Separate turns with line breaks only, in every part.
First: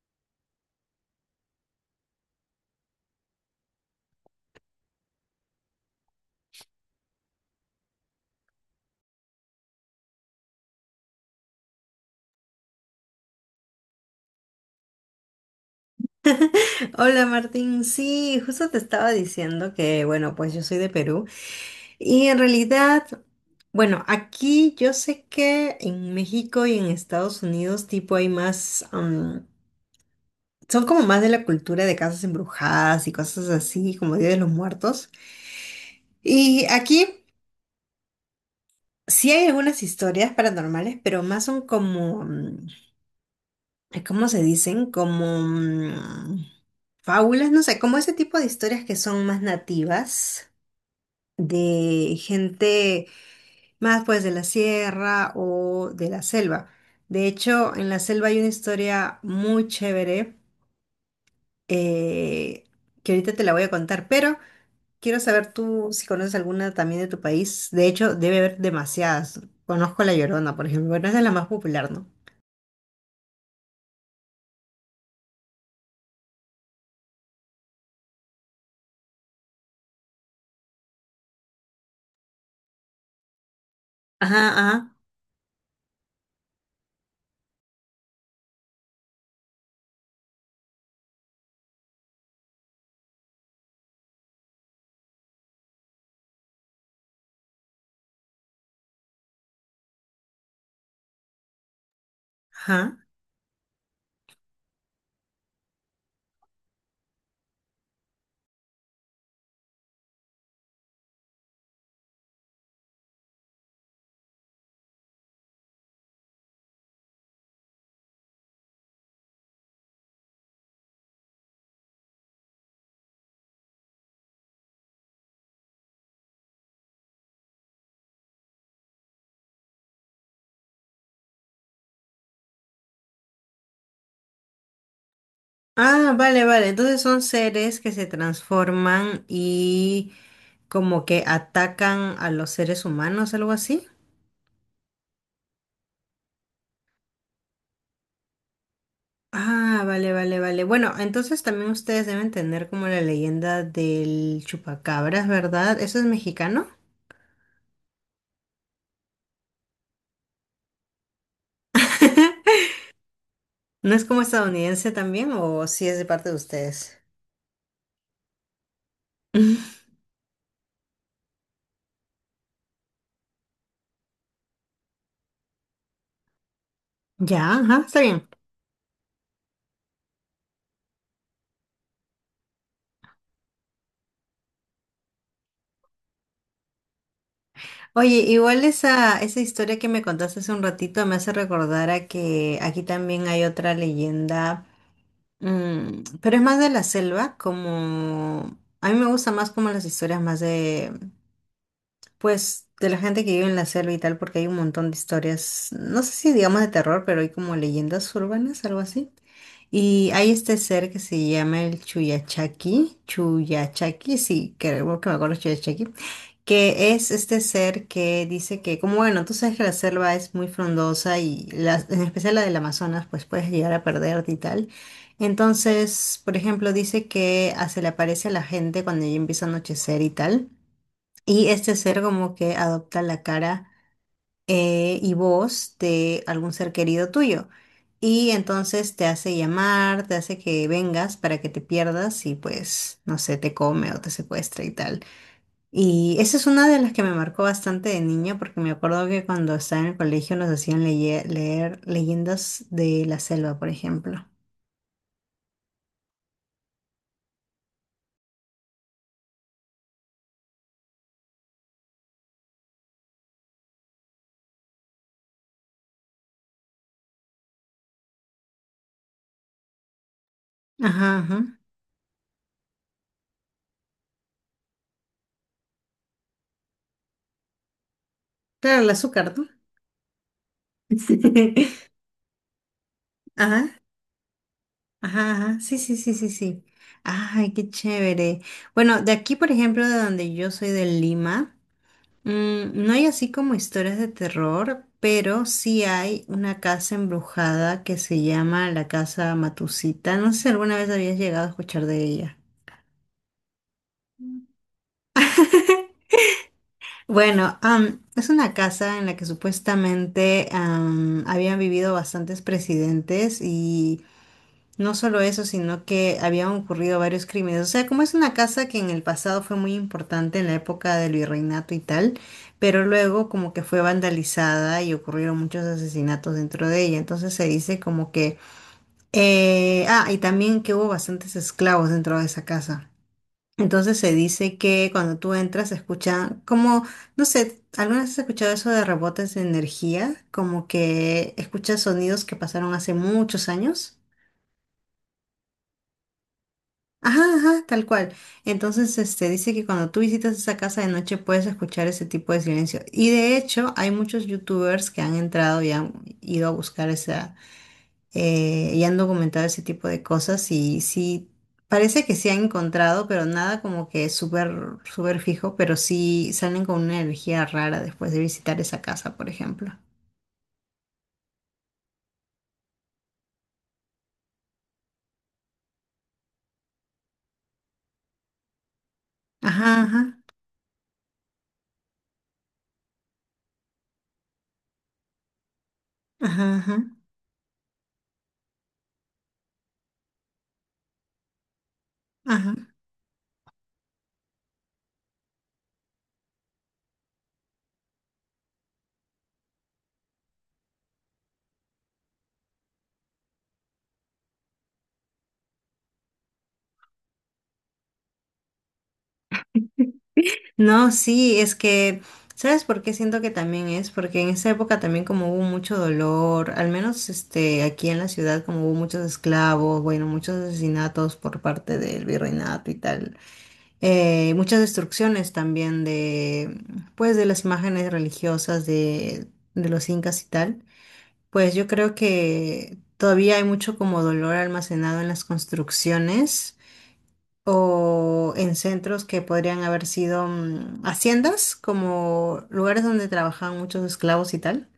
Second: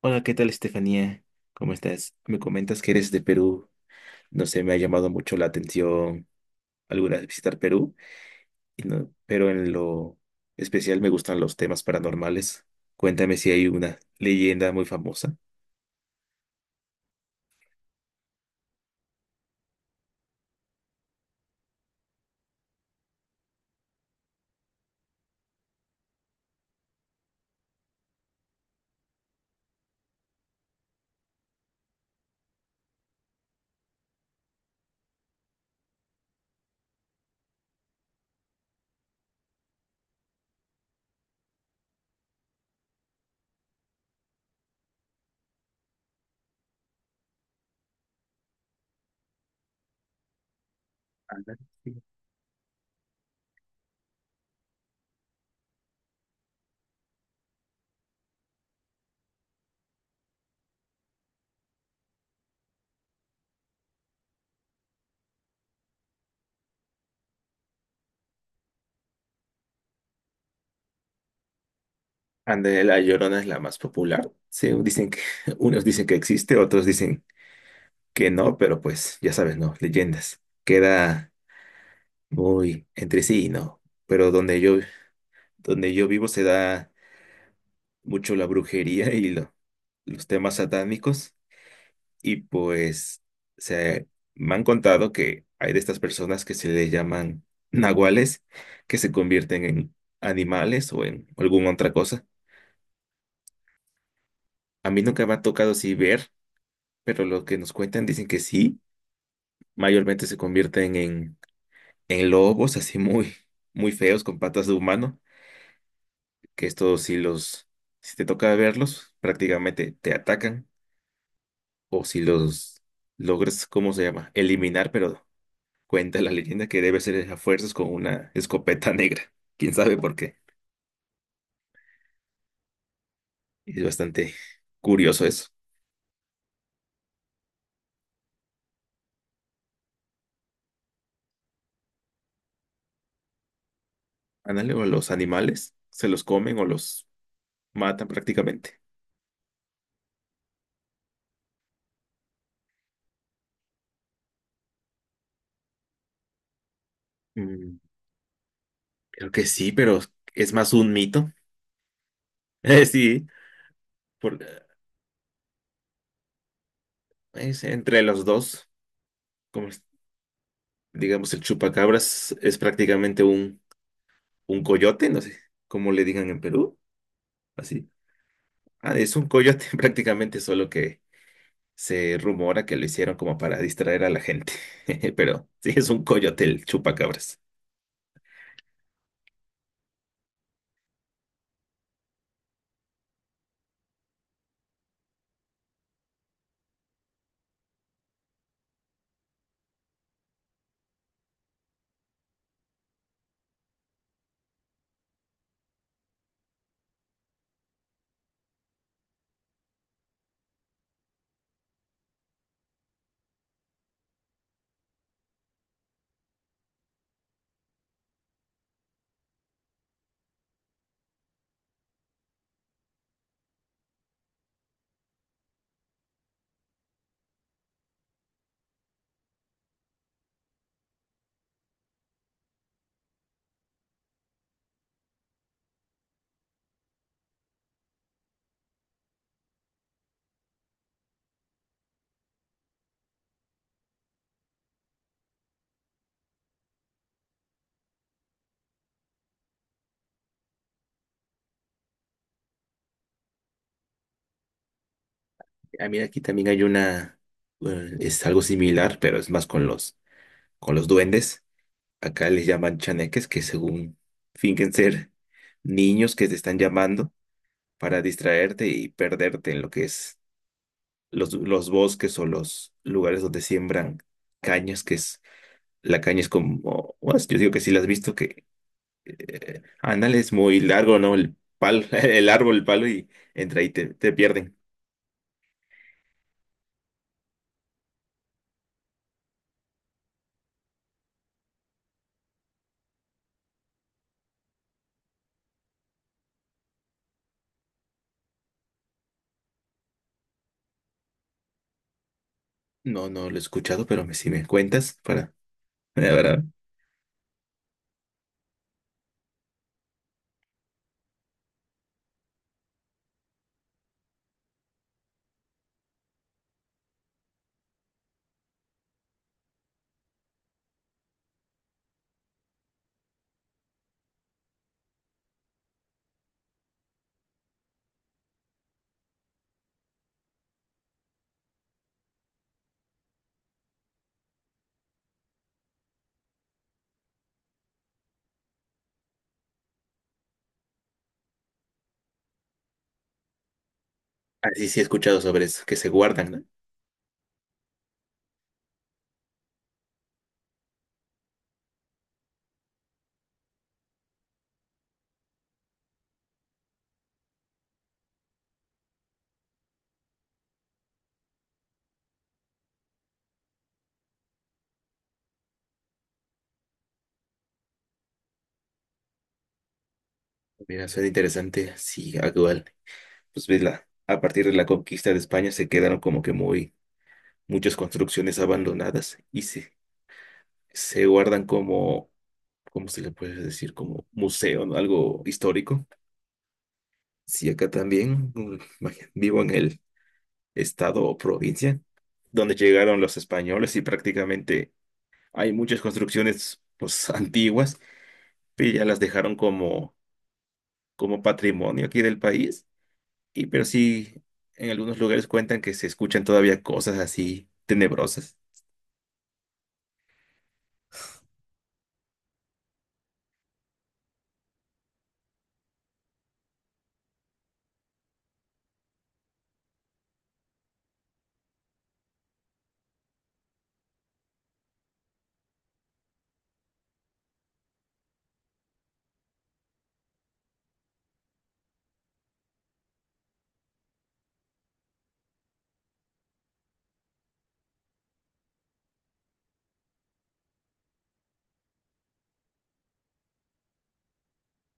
Hola, ¿qué tal, Estefanía? ¿Cómo estás? Me comentas que eres de Perú. No sé, me ha llamado mucho la atención alguna vez visitar Perú, y pero en lo especial me gustan los temas paranormales. Cuéntame si hay una leyenda muy famosa.
Hola Martín, sí, justo te estaba diciendo que, bueno, pues yo soy de Perú y en realidad, bueno, aquí yo sé que en México y en Estados Unidos tipo hay más, son como más de la cultura de casas embrujadas y cosas así, como Día de los Muertos. Y aquí sí hay algunas historias paranormales, pero más son como, ¿cómo se dicen? Como fábulas, no sé, como ese tipo de historias que son más nativas.
Anda, sí.
De gente más pues de la sierra o de la selva. De hecho, en la selva hay una historia muy chévere, eh, que ahorita te la voy a contar, pero quiero saber tú si conoces alguna también de tu país. De hecho, debe haber demasiadas. Conozco La Llorona, por ejemplo, pero es de la más popular, ¿no?
Anda, la Llorona es la más popular. Sí, dicen que, unos dicen que existe, otros dicen que no, pero pues ya sabes, ¿no? Leyendas. Queda muy entre sí, ¿no? Pero
Ajá, ajá,
donde yo vivo se da mucho la brujería y los temas satánicos y pues se me han contado que hay de estas personas que se le llaman nahuales, que se convierten en animales o en alguna otra cosa.
ajá.
A mí nunca me ha tocado así ver, pero lo que nos cuentan dicen que sí, mayormente se convierten en lobos así muy feos con patas de humano, que estos si te toca verlos, prácticamente te atacan. O si los logras, ¿cómo se llama? Eliminar, pero cuenta la leyenda que debe ser a fuerzas con una escopeta negra. ¿Quién sabe por qué? Es bastante curioso eso.
Ah, vale, vale. Entonces son seres que se transforman y como que atacan a los seres humanos, algo así.
Análogo a los animales, se los comen o los matan prácticamente.
Ah, vale, vale, vale. Bueno, entonces también ustedes deben tener como la leyenda del chupacabras, ¿verdad? ¿Eso es mexicano?
Mm, Creo que sí, pero es más un mito. Eh, sí,
¿No es como
por-
estadounidense también o si es de parte de ustedes?
es entre los dos, como es- digamos, el chupacabras es prácticamente un coyote, no sé cómo le digan en Perú,
Ya, ajá,
así.
está bien.
Ah, es un coyote prácticamente, solo que se rumora que lo hicieron como para distraer a la gente, pero sí es un coyote el chupacabras.
Oye, igual esa, esa historia que me contaste hace un ratito me hace recordar a que aquí también hay otra leyenda, mm, pero es más de la selva, como... A mí me gusta más como las historias más de pues de la gente que vive en la selva y tal, porque hay un montón de historias, no sé si digamos de terror, pero hay como leyendas urbanas, algo así. Y hay este ser que se llama el Chuyachaki, Chuyachaki, sí, creo que me acuerdo Chuyachaki, que es este ser que dice que, como bueno, tú sabes que la selva es muy frondosa y en especial la del Amazonas, pues puedes llegar a perderte y tal. Entonces, por ejemplo, dice que ah, se le aparece a la gente cuando ya empieza a anochecer y tal. Y este ser como que adopta la cara, y voz de algún ser querido tuyo. Y entonces te hace llamar, te hace que vengas para que te pierdas y pues, no sé, te come o te secuestra y tal. Y esa es una de las que me marcó bastante de niña porque me acuerdo que cuando estaba en el colegio nos hacían leer leyendas de la selva, por ejemplo.
Ah, mira, aquí también hay una, es algo similar, pero es más con con los duendes. Acá les llaman chaneques, que según fingen ser niños que te están llamando para distraerte y perderte en lo que es
Ajá, ajá.
los bosques o los lugares donde siembran cañas, que es, la caña es como, bueno, yo digo que sí la has visto, que
Claro, el azúcar, ¿no?
ándale, es muy largo, ¿no? El palo, el árbol, el palo y entra y
Ajá.
te pierden.
Ajá, ajá, sí, sí, sí, sí, sí. Ay, qué chévere. Bueno, de aquí, por ejemplo, de donde yo soy, de Lima, mm, no hay así como historias de terror, pero sí hay una casa embrujada que se llama la Casa Matusita. No sé si alguna vez habías llegado a escuchar de ella.
No, no lo he escuchado, pero me, si me cuentas, para, la verdad.
Bueno, es una casa en la que supuestamente habían vivido bastantes presidentes y no solo eso, sino que habían ocurrido varios crímenes. O sea, como es una casa que en el pasado fue muy importante en la época del virreinato y tal, pero luego como que fue vandalizada y ocurrieron muchos asesinatos dentro de ella. Entonces se dice como que... ah, y también que hubo bastantes esclavos dentro de esa casa. Entonces se dice que cuando tú entras se escucha como, no sé, ¿alguna vez has escuchado eso de rebotes de energía? Como que escuchas sonidos que pasaron hace muchos años.
Así sí he escuchado sobre eso, que se guardan, ¿no?
Ajá, ajá, tal cual. Entonces, este, dice que cuando tú visitas esa casa de noche puedes escuchar ese tipo de silencio. Y de hecho, hay muchos youtubers que han entrado y han ido a buscar esa, y han documentado ese tipo de cosas y sí, parece que sí han encontrado, pero nada como que súper, súper fijo, pero sí salen con una energía rara después de visitar esa casa, por ejemplo.
Mira, suena interesante, sí, actual. Pues ves, la, a partir de la conquista de España se quedaron como que muchas construcciones abandonadas y
Ajá, ajá,
se guardan como, ¿cómo se le puede decir? Como museo, ¿no? Algo histórico.
ajá, ajá,
Sí, acá también, mm, vaya, vivo en el estado o provincia, donde
ajá.
llegaron los españoles y prácticamente hay muchas construcciones pues antiguas, pero ya las dejaron como, como patrimonio aquí del país. Y pero sí, en algunos lugares cuentan que se escuchan todavía cosas así tenebrosas.
No, sí, es que, ¿sabes por qué siento que también es? Porque en esa época también como hubo mucho dolor, al menos este, aquí en la ciudad como hubo muchos esclavos, bueno, muchos asesinatos por parte del virreinato y tal, muchas destrucciones también de, pues, de las imágenes religiosas de los incas y tal, pues yo creo que todavía hay mucho como dolor almacenado en las construcciones o en centros que podrían haber sido mm, haciendas, como lugares donde trabajaban muchos esclavos y tal.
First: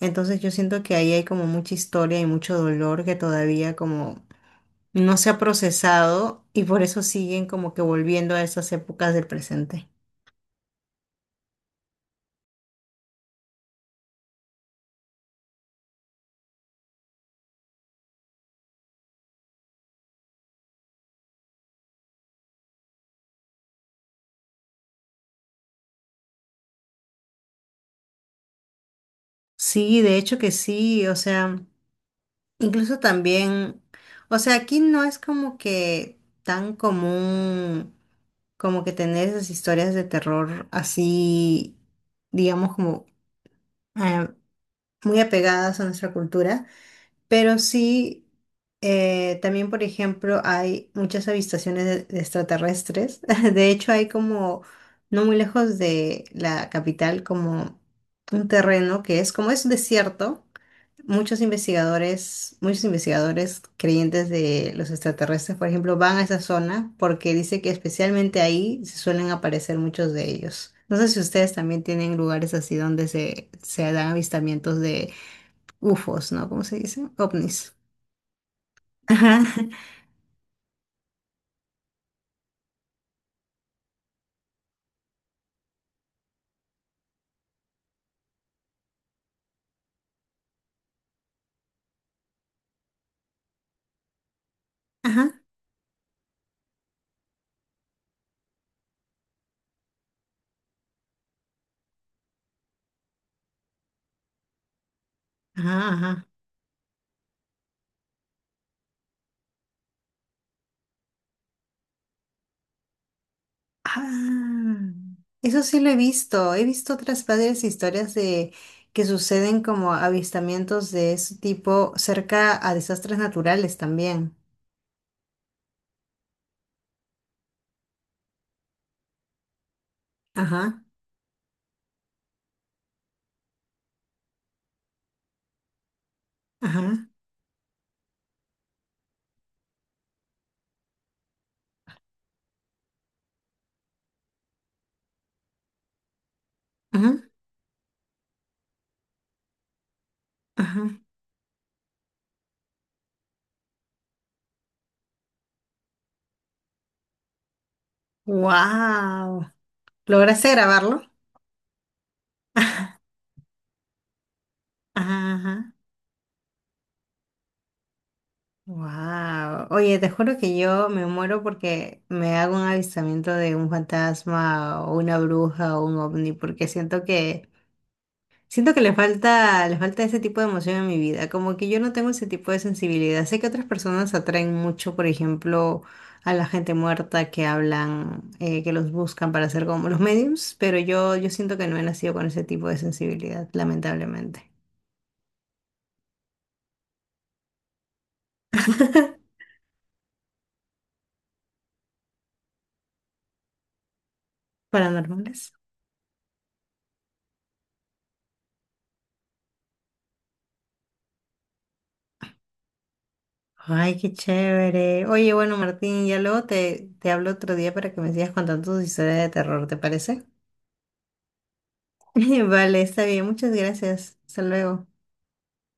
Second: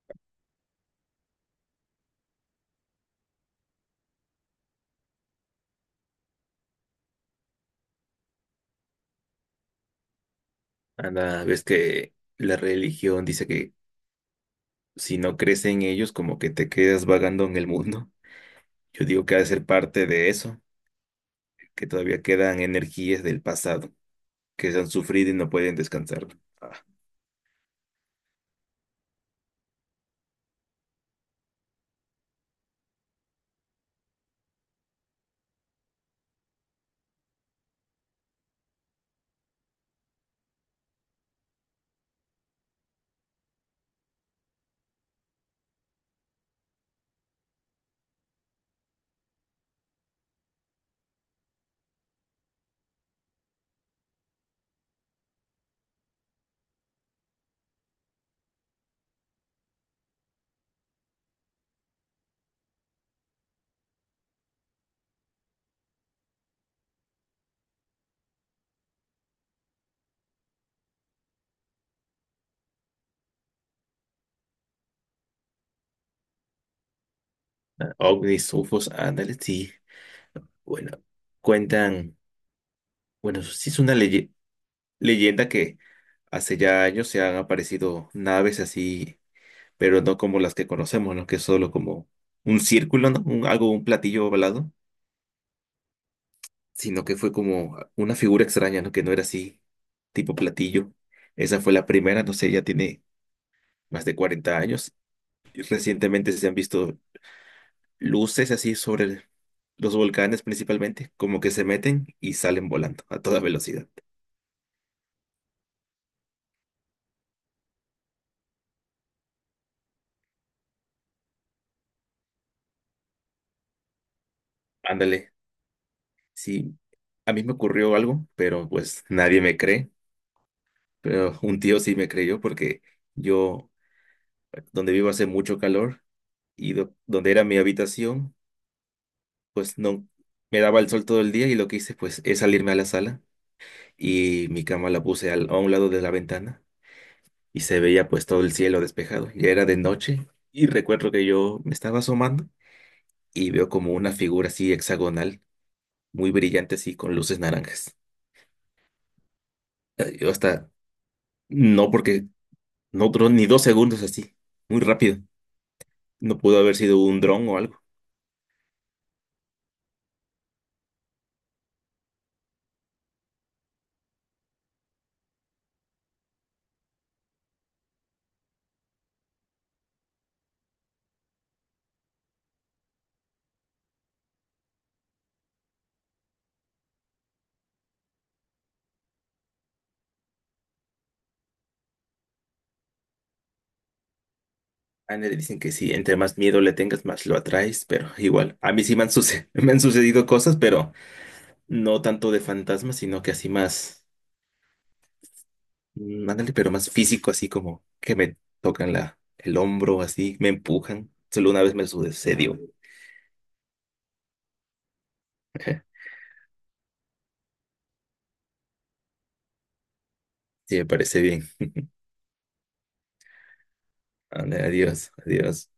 Entonces yo siento que ahí hay como mucha historia y mucho dolor que todavía como no se ha procesado y por eso siguen como que volviendo a esas épocas del presente.
Anda, ves que la religión dice que si no crees en ellos, como que te quedas vagando en el mundo. Yo digo que ha de ser parte de eso, que todavía quedan energías del pasado que se han sufrido y no pueden descansar. Ah,
Sí, de hecho que sí, o sea... Incluso también, o sea, aquí no es como que tan común como que tener esas historias de terror así, digamos, como eh, muy apegadas a nuestra cultura, pero sí, también, por ejemplo, hay muchas avistaciones de extraterrestres. De hecho, hay como, no muy lejos de la capital, como un terreno que es como es un desierto. Muchos investigadores creyentes de los extraterrestres, por ejemplo, van a esa zona porque dice que especialmente ahí se suelen aparecer muchos de ellos. No sé si ustedes también tienen lugares así donde se dan avistamientos de UFOs, ¿no? ¿Cómo se dice? OVNIs.
ovnis, UFOs, ándale,
Ajá,
sí. Bueno, cuentan, bueno, sí es una leyenda que hace ya años se han aparecido naves así, pero no como las que conocemos, ¿no? Que es solo como un círculo, ¿no? Algo, un platillo ovalado,
ajá,
sino que fue como una figura extraña, ¿no? Que no era así, tipo platillo. Esa fue la primera, no sé, ya tiene más de 40 años. Y
ajá, ajá.
recientemente se han visto luces así sobre los volcanes principalmente, como que se meten y salen volando a toda velocidad.
Ah, eso sí lo he visto. He visto otras varias historias de que suceden como avistamientos de ese tipo cerca a desastres naturales también.
Ándale, sí, a mí me ocurrió algo, pero pues nadie me cree,
Ajá,
pero un tío sí me creyó porque yo, donde vivo hace mucho calor y
ajá,
donde era mi habitación, pues no me daba el sol todo el día y lo que hice pues es salirme a la sala y mi cama la puse a un lado de la ventana
ajá,
y se veía pues todo el cielo despejado, ya era de noche y
ajá.
recuerdo que yo me estaba asomando y veo como una figura así hexagonal, muy brillante así, con luces naranjas.
Wow.
Yo
¿Lograste
hasta,
grabarlo?
no, porque no duró ni 2 segundos así, muy rápido.
Ajá,
No pudo haber sido un dron o algo.
wow. Oye, te juro que yo me muero porque me hago un avistamiento de un fantasma o una bruja o un ovni, porque siento que siento que le falta ese tipo de emoción en mi vida, como que yo no tengo ese tipo de sensibilidad. Sé que otras personas atraen mucho, por ejemplo, a la gente muerta que hablan, que los buscan para hacer como los mediums, pero yo siento que no he nacido con ese tipo de sensibilidad, lamentablemente.
A nadie le dicen que sí, entre más miedo le tengas, más lo atraes, pero igual, a mí sí me han, me han sucedido cosas, pero no tanto de fantasmas, sino que así más,
Paranormales.
ándale, pero más físico, así como que me tocan la, el hombro, así, me empujan. Solo una vez me sucedió.
Ay, qué chévere. Oye, bueno, Martín, ya luego te, te hablo otro día para que me sigas contando tus historias de terror, ¿te parece?
Sí, me parece bien.
Vale, está bien, muchas gracias. Hasta
Ándale,
luego.
adiós, adiós.